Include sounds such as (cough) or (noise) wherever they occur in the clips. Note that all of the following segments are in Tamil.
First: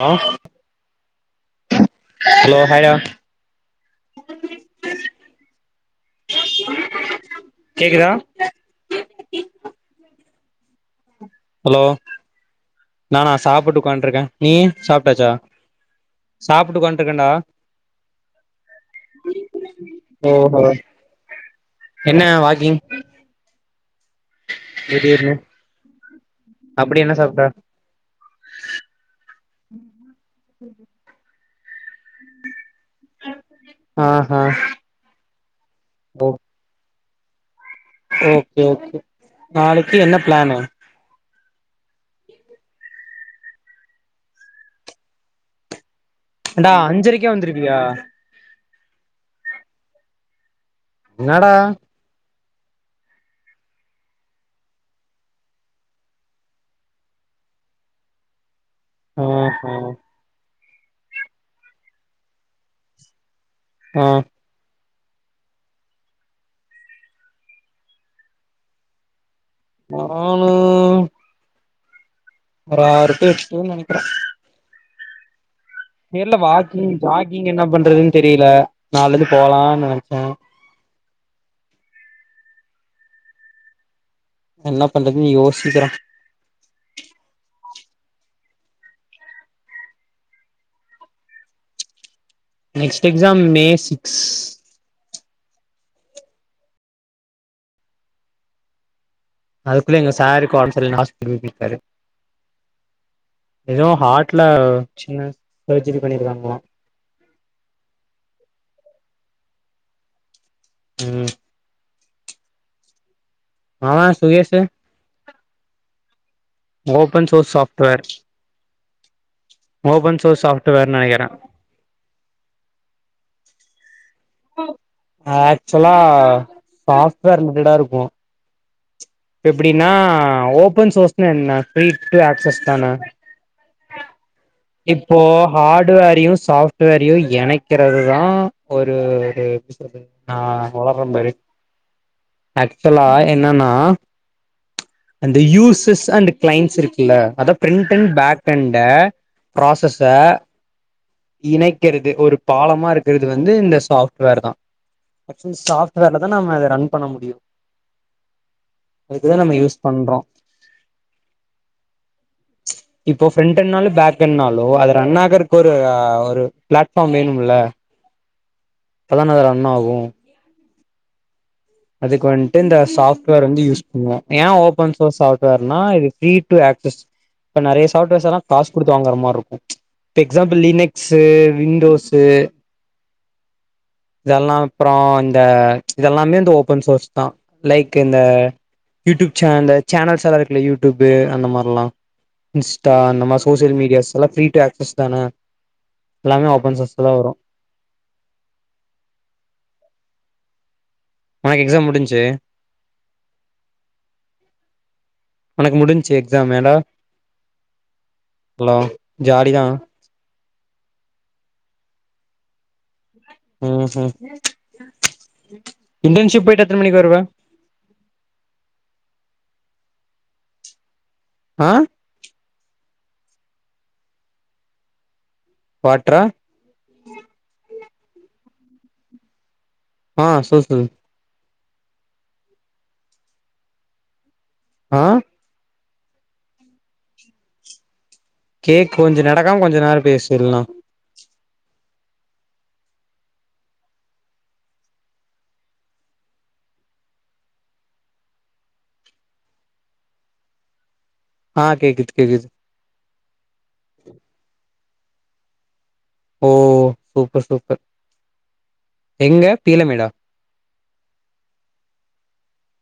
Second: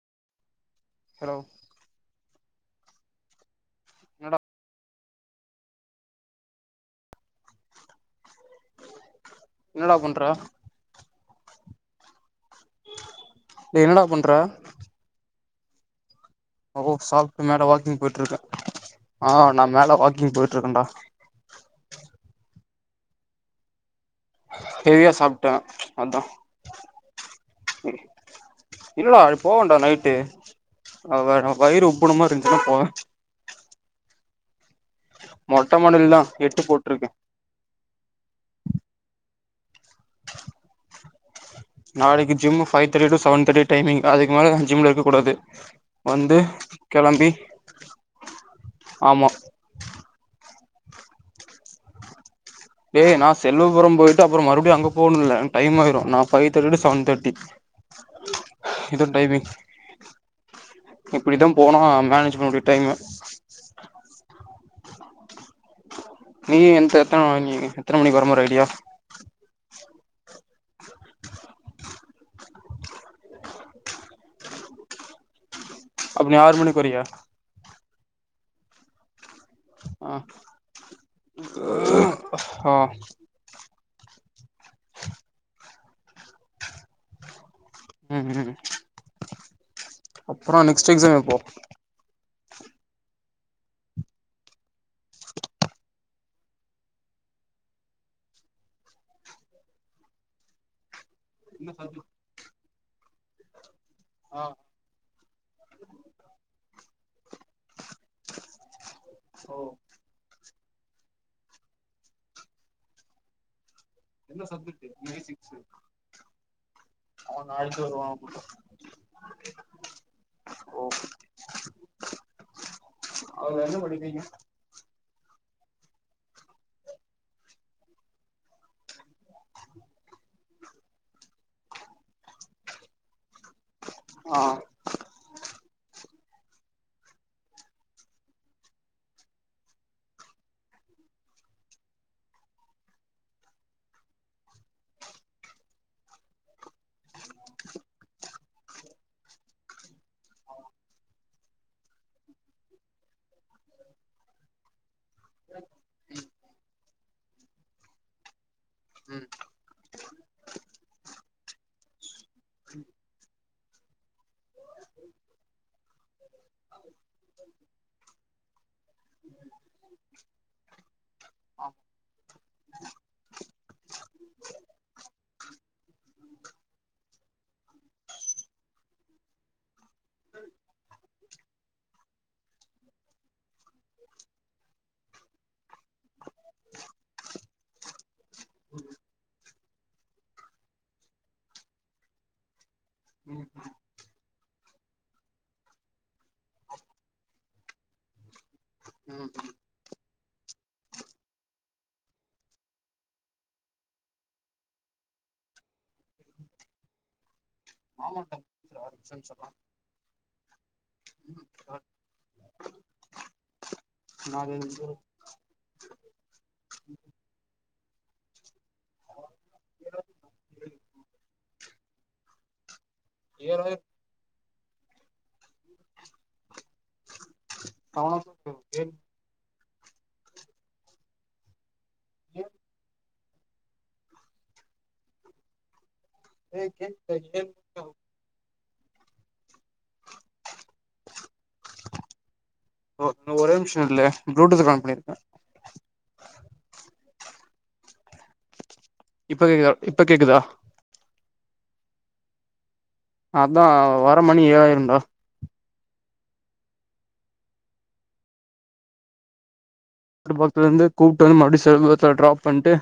ஆ ஹலோ ஹலோ ஹாய்டா என்னடா கேக்குதா என்னடா பண்ற ஹலோ நானா சாப்புட்டு டேய் என்னடா உக்காண்ட்ருக்கே பண்ற நீயி சாப்டாச்சா அ ஓ சாப்ட்டு மேல வாக்கிங் போய்ட்ருக்க ஆ நா மேல வாக்கிங் ஓஹோ போய்ட்ருக்கன்டா என்ன வாக்கிங் ஹெவியா திடீர்னு சாப்ட்ட அதா அப்டி என்ன சாப்ட இல்லடா எப் போவன்டா நைட்டு அவ வயிறு உப்புன மாரி இருந்துச்சுனா போவ அ ஹ மொட்ட மாடில தா எட்டு போட்டுருக்கே ஓகே ஓகே நாளைக்கு என்ன பிளானு நாளைக்கு gym five thirty to seven thirty timing அதுக்கு மேல ஜிம்ல இருக்ககூடாது வந்து ஏன்டா கெளம்பி அஞ்சரைக்கே வந்துருவியா ஆமா என்னடா டேய் நா செல்வபுரம் போயிட்டு அப்றோ மறுபடியு அங்க போனும்ல டைம் ஆயிரும் நா ஃபைவ் தேட்டி டூ செவன் தேட்டி இதோ டைமிங் ஆஹா இப்படிதா போனா மேனேஜ் பண்ண முடியு டைம அ நீ என்த எத்தன மணி எத்தன மணிக்கு வர மாரி ஐடியா (unintelligible) ஒரு ஆறு டூ எட்டுனு நெனைக்குற அப்ப தெரில நீ ஆறு மணிக்கு வாகிங் வரியா ஜாகிங் என்ன பண்றதுனு தெரியல நாளைல இருந்து போலானு நெனைச்சே அ என்ன பண்றதுனு யோசிக்குறோ ம் ம் அப்றோ நெக்ஸ்ட் எக்ஸாம் எப்போ நெக்ஸ்ட் எக்ஸாம் மே சிக்ஸ் அதுக்குள்ள எங்க சாருக்கு ஒடம்ப சரில்லனு ஹாஸ்பெட்டல் போயிடாரு எதோ ஆ ஹாட்டுல சின்ன சர்ஜரி பண்ணிருக்காங்களா ஓ ம் ஆமா என்ன சுகேஷு சப்ஜெக்ட் (unintelligible) ஓபன் அவுக சோர்ஸ் நாளைக்கு வருவாங்க போல மோபன் சோ சாஃப்டுவேர்னு நெனைக்குற அவங்க என்ன படிப்பீங்க ஆக்சுலா சாப்ட்வேர் ரிலேடா இருக்கு எப்டினா ஓபன் சோர்ஸ்னா என்ன ப்ரீ டூ ஆக்சஸ் தான ஆ இப்போ ஹார்டுவேரயு சாஃப்டுவேரயு எனைக்குறதுதா ஒரு ஒரு எப்டி சொல்றது நா ஓளற பாரு ஆக்சுலாய் என்னன்னா அந்த யூசஸ் அண்டு கிளைண்ஸ் இருக் ல்ல அத பிரிண்டு அண்டு பேக்கண்ட ப்ராசஸ்ச இணைக்கிறது ஒரு பாலமா இருக்கிறது வந்து இந்த சாஃப்ட்வேர் தா ஆக்சுவளி சாஃப்ட்வேர்ல தா நம்ப இத ரன் பண்ண முடியு ம் அதுக்குதா நம்பயூஸ் பண்றோ இப்போ பிரண்டுன்னாலு பேக் கேண்னாலு அது ரன் ஆகுறக்கொரு ஒரு அ ஒரு பிளாட்ஃபார்ம் வேணும்ல அப்பதான அது ரன் ஆகும் அ அதுக்கு வந்துட்டு இந்த சாப்ட்வேர் வந்து யூஸ் பண்ணுவோம் ஏன் ஓபன் சோர்ஸ் சாஃப்ட்வேர்னா இது ஃப்ரீ டு ஆக்சஸ் இப்ப நிறைய சாஃப்ட்வேர்ஸ் எல்லாம் காசு கொடுத்து வாங்கற மாரி இருக்கும் எக்ஸாம்பிள் லினெக்ஸு விண்டோஸு இதெல்லா அப்பறோ இந்த இதெல்லாமே இந்த ஓ ஃபன் சோர்ஸ் தா லைக் இந்த யூட்டூப் சே அந்த சேனல்ஸ் எல்லா இருக்குல யூட்டூப்பு அந்த மார்ல்லா தா அந்த மார் ம் சோசியல் மீடியாஸ் எல்லா ஃப்ரீ டூ ஆக்சஸ் தானே எல்லாமே ஓபன் சோர்ஸ்சஸ் தா வரு ம் ம் உனக் எக்ஸாம் முடிஞ்ச்சு உனக் முடிஞ்சு எக்ஸாம் ஏண்டா அலோ ஜாலி தா உம் ம் ம் இன்ட்டர்ன்ஷிப் போயிட்டு எத்தன மணிக்கு வருவ பேரு ஆ ஏழு வாட்ரா கவல (inaudible) ஆ சொல் சொல் ஏஹ ஆ (unintelligible) கேக் கொஞ்ச நடக்காம கொஞ்ச நேரோ பேசு இல்ன்னா ஒ ஒரே நிம்ஷோ நில்லு ப்ளூடூத் கனெக்ட் பண்ணி இருக்கே இப்ப கேக்தா இப்ப கேட்குதா ஆ கேக்குது கேக்குது அதா வர மணி ஏழாயிருன்டா ஓ சூப்பர் சூப்பர் எங்க பீளமேடா பக்கத்துல இருந்து கூப்ட்டு வந் மறுபடி செல்வத்த ட்ராப் பண்ட்டு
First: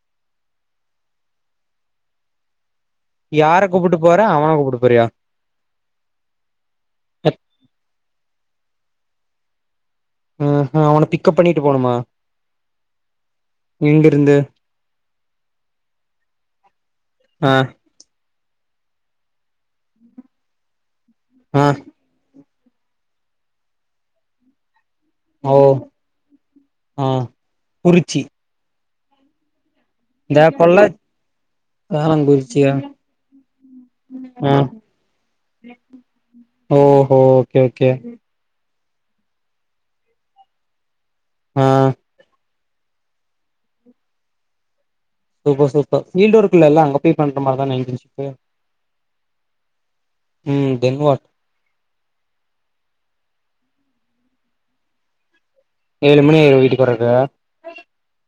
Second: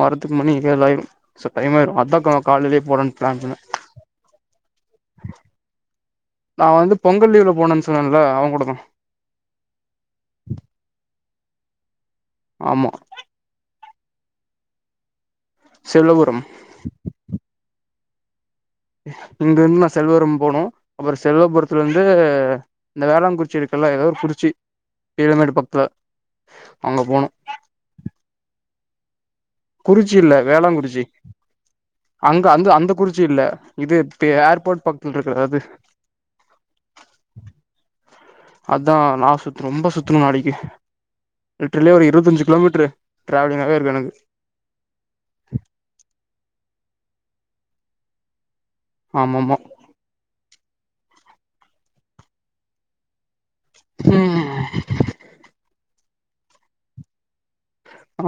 வர்ரத்துக்கு மணி ஏழு ஆயிரு சொ டைம் ஆய்ரு அதா கா காலைலியே போடான் யார கூப்புட்டு போற அவன கூப்புட்டு போறியா நா வந்து பொங்கல் லீவ்ல போனேன் சொன்னேன்ல அவ கூட தா ம் ம் அவன பிக்கப் பண்ணிட்டு போணுமா ஆமா எங்க இருந்து செல்வபுரம் ஆ இங்க இருந் நா செல்வபுரம் போன்னு அப்புற ஆ செல்வபுரத்துல ந்து இந்த வேளாங்குறிச்சி இருக்குல்ல எதோவொரு குறிச்சி ஓ பீளமேடு பக்கத்துல அங்க ஆ போனு குறிச்சி குறிச்சி இல்ல இந்த பொள்ள வேளாங்குறிச்சி அங்க அந்த ஆலங்குறிச்சியா அந்த குறிச்சி இல்ல இது ஆ ஏர்போர்ட் பக்கத்துல இருக்க அது ஓஹோ ஓகே ஓகே அதா நா சுத்தனு ரொம்ப சுத்தனு நாளைக்கி ஆ லிற்றல்லி ஒரு இருவத்தஞ்சு கிலோமீட்ரு ட்ராவலிங்காவே இருக்குது எனக்கு சூப்பர் சூப்பர் ஃபீல்ட் ஒர்க்கு இல்லல்ல அங்க போய் பண்ற மாரிதான இருந்ச்சு ஆமமா ம் தென் வாட் ம் ஏழு மணி ஆயிரு வீட்டுக்கு வரக்கு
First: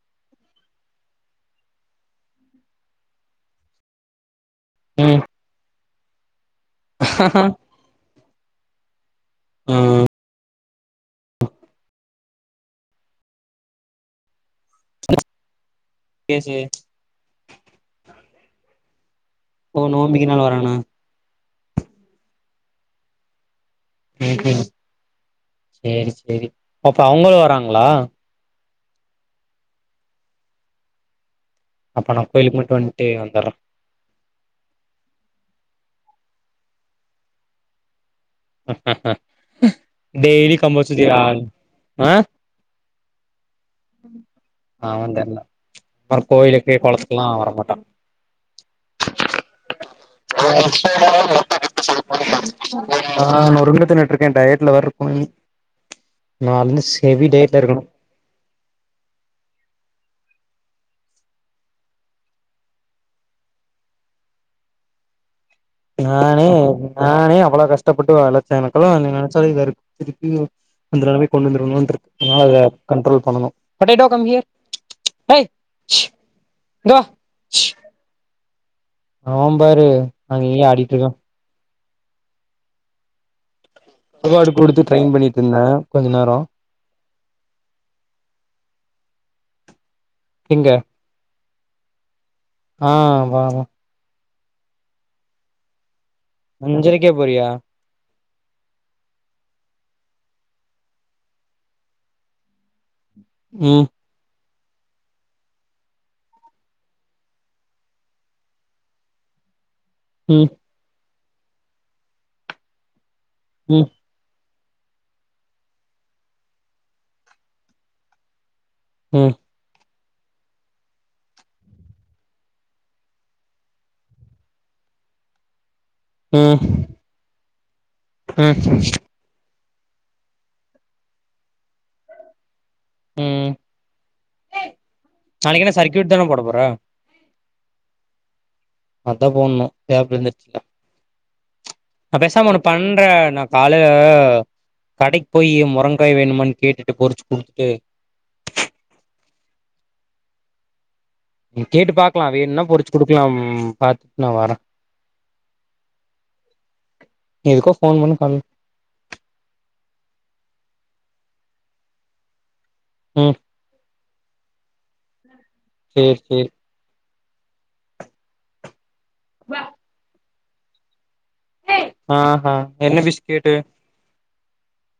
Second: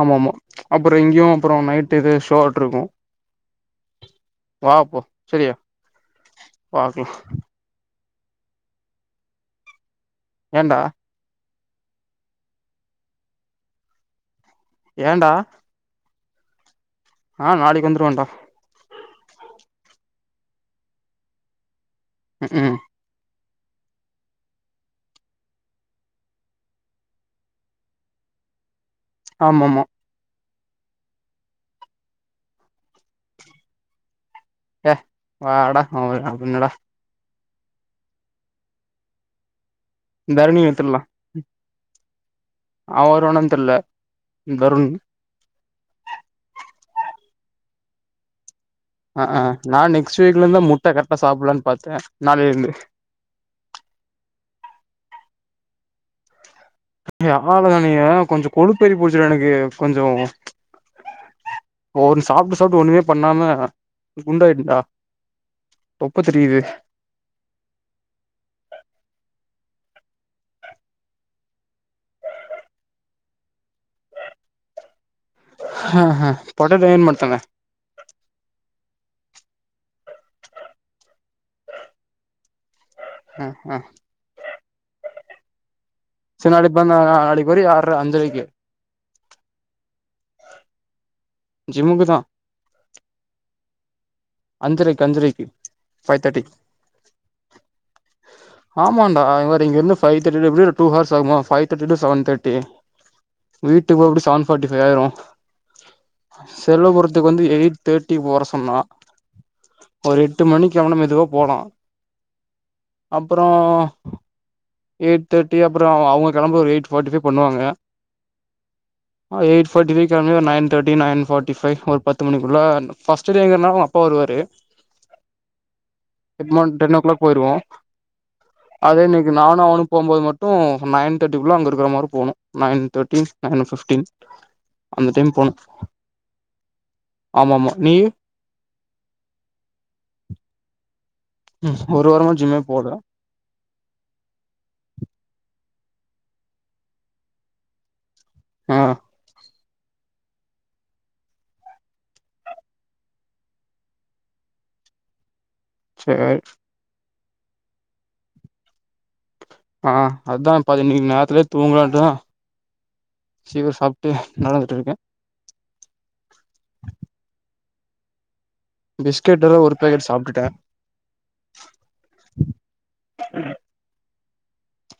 ஆமா ஆமா அப்றோ இங்கேயு அப்றோ நைட் இது ஷோட் இருக்கு (inaudible) வா அப்போ சரியா பாக்லா ம் ம் ஏன்டா ஏன்டா பேசு ஆ நாளைக்கு வந்துருவண்டா ஓ நோம்பிக்க நாள் வரானா ம் ம் ம் ம் செரி செரி அப்ப அவங்களு வராங்களா ஆமா ஆமா அப்ப நா கோயிலுக்கு மட்டு வந்திட்டு வந்துற ஏ வாடா அவ (unintelligible) என்னடா டெய்லி தரணி எடுத்துடலா கம்பல்சரியா அவ வருவானானு தெர்ல தருண் தெர்ல அவன் கோயிலுக்கு கொளத்துக்கெல்லா வர மாட்டா ஆ ஆ நா நெக்ஸ்ட் வீக்ல இருந்து முட்ட கரெக்டா சாப்லான்னு பாத்தே நாளைல இருந்து ஆ நா நொருங்கூ தின்னுட்டு இருக்கே டயட்ல வேற இருக்கனு இனி நாளைல இருந்து நீ (unintelligible) எதான நீங்க கொஞ்சோ கொழுப்பேறி போச்சுடா எனக்கு கொஞ்சோ ஒ சாப்ட்டு சாப்ட்டு ஒண்ணுமே பண்ணாம குண்டாய்டேண்டா நானே நானே அவ்வளோ கஷ்டப்பட்டு வளர்த்தே எனக்கு எல்லா உன்ன நினைச்சாவே இதா இருக்கு திருப்பியு அந்த நிலமைக்கு கொண்டு வந்துருவேனோன்டு இருக்கு அதனால இத கன்ட்ரோல் பண்ணணு ஆ ஆ போடேட்டோ இங்க ஏ வா மத்தானே அவ பாரு அங்க இங்க ஆடிட்டு இருக்கா ஆ ஆ கருவாடு கொடுத்து ட்ரெயின் பண்ணிட்டு இருந்தே கொஞ்ச நேரோ சரி நாளைக்கு பொறந்த நாளா நாளைக்கு வரியா ஆற அஞ்சரைக்கு இங்க ஜிம்முக்கு தா ஆ வா வா அஞ்சரைக்கு அஞ்சரைக்கு ஃபைவ் தேர்ட்டி அஞ்சரைக்கே போறியா ஆமான்டா இவரு இங்கிருந்து ஃபை தேர்டி எப்டியு ஒரு டூ ஹவர்ஸ் ஆகுமா five thirty to seven thirty ம் வீட்டுக்கு போ எப்டி சவென் பார்ட்டி ஃபைவ் ஆயிரு செல்லபுரத்துக்கு வந்து எயிட் தேர்ட்டிகு வர சொன்னா ஒரு எட்டு ம் மணிக்கு அவன மெதுவா போலா அப்பறோ ம் எய்ட் தேர்டி அப்பறோ அவங்க கிளம்ப ஒரு எயிட் ஃபர்ட்டி ஃபை பண்ணுவாங்க ம் ஆ எயிட் பார்ட்டி ஃபைகு கிளம்பி ஒரு nine thirty nine forty five ஒரு பத்து மணிக்கு குள்ள ஃபஸ்ட் டே எங்கிறனாலு அப்பா வருவாரு எட் ம் மா ம் ம் டென் ஓ கிளாக் போயிருவோ அதே இன்னைக்கு நானு அவனு போபோது மட்டு நைன் தேர்ட்டிக்குள்ள அங்க இருக்கிற மாரி போணு nine thirteen nine fifteen time போனு நாளைக்கு என்ன சர்க்யூட் தான போட போற ஆமா ஆமா நீ அதா போடணு கேப் ஒரு நா வாரமா பேசாம ஜிம்மே ஒண்ணு போல பண்ற நா காலேய கடெக் போயி மொரங்காய் வேணுமானு கேட்டுட்டு பொருச்சு குடுத்துட்டு ஆ கேட்டு பாக்கலா வேணுனா பொருச்சு குடுக்கலாம் பாத்துட் நா வரே செரி ஓகே எதுக்கோ ஃபோன் பண்ணு பண்ணு ஆ அதா பாரு இன்னெக்கி நேரத்லயே தூங்கலான்தா ம் சீக்ரோ சாப்ட்டு நடந்துட்டுருக்கே சேரி சேரி பிஸ்கெட் வேற ஒரு பேக்கெட் சாப்ட்டுட்டே ஆ ஆ என்ன பிஸ்கேட்டு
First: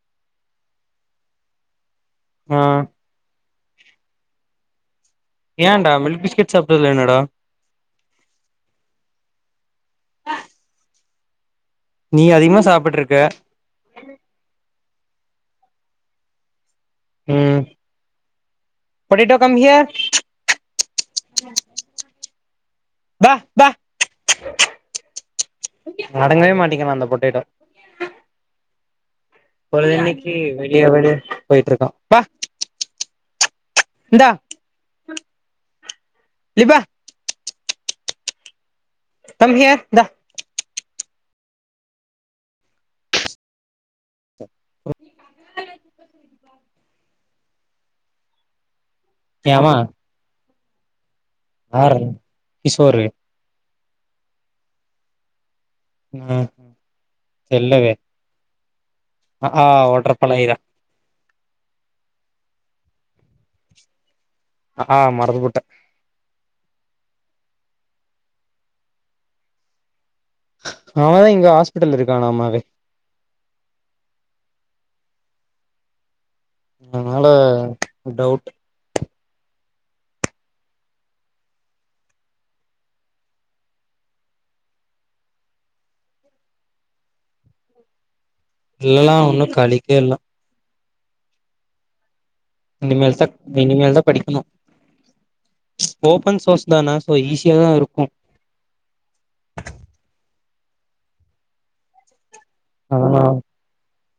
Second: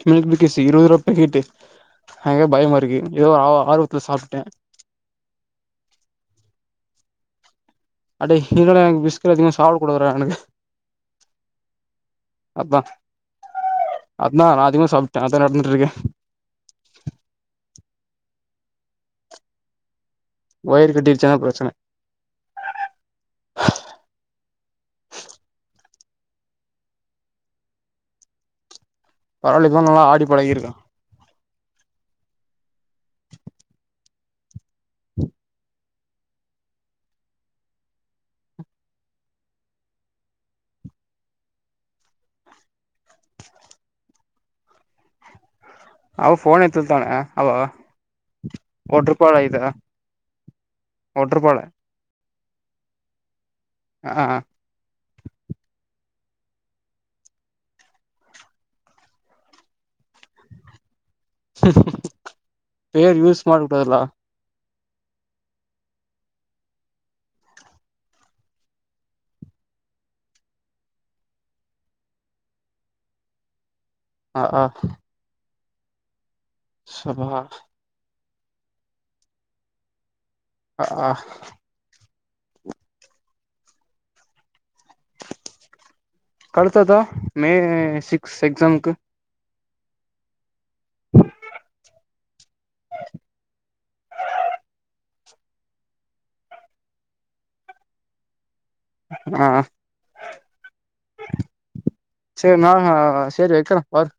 மில்க் பிக்கிசு இருவர்ருவா பேக்கெட்டு அதா ஆ பயமாருக்கு எதோ ஆ ஆர்வத்ல சாப்ட்டே ஏன்டா மில்க் பிஸ்கெட் சாப்ட்ததுல என்னடா அட இல்லடா எனக்கு பிஸ்கட் எதுமே சாப்ட கூடாதுடா எனக்கு நீ அதிகமா அதா சாப்பிட்ருயிருக்கே அதா நா அதிகமா சாப்டே அதா நடந்துட்ருக்கே ம் பொடிட்டோ கம் ஹியர் வய்று கட்டிருச்சுனா பெரச்சன மடங்கவே மாட்டிக்கெனா அந்த பொட்டேட்டோ பரவால்ல இப்பதா நல்லா ஆடி பொழுதென்னெக்கி பழகிருக்கா வெளிய வெளிய போய்ட்டுருக்கான் இன்தா இப்பா கம்ஹியர் இந்தா (inaudible) அவ ஃபோன எத்து தான அவோ போட்ருப்பாலய்த ஏம்மா போட்ருப்பால ஆரவு கிஷோரு ஆ ஆ செல்லவே அஆ ஓட்ர பழ இதா சிஸ் பேர் யூஸ் மாடு பல்லா அஆ மறந்துபுட்ட அவனே இங்க ஹாஸ்பிட்டல இருக்கானாமாவே ஆ ஆ அதனால சபா டவுட் அ ஆ அடுத்ததா மே சிக் இல்லெல்லா ஒன்னு கழிக்க இல்ல (inaudible) இனிமேல்தக் இனிமேல்தா படிக்கெணு ஓபன் சோர்ஸ் தான சோ ஈஸியா தா இருக்கு அ ஆ சேரி நா அ அதனால சேரி வெக்கெற ஆட்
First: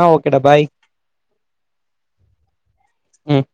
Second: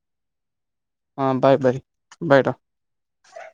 ஆ ஓகேடா பாய் ஆ பாய் பாய் பாய்டா ம்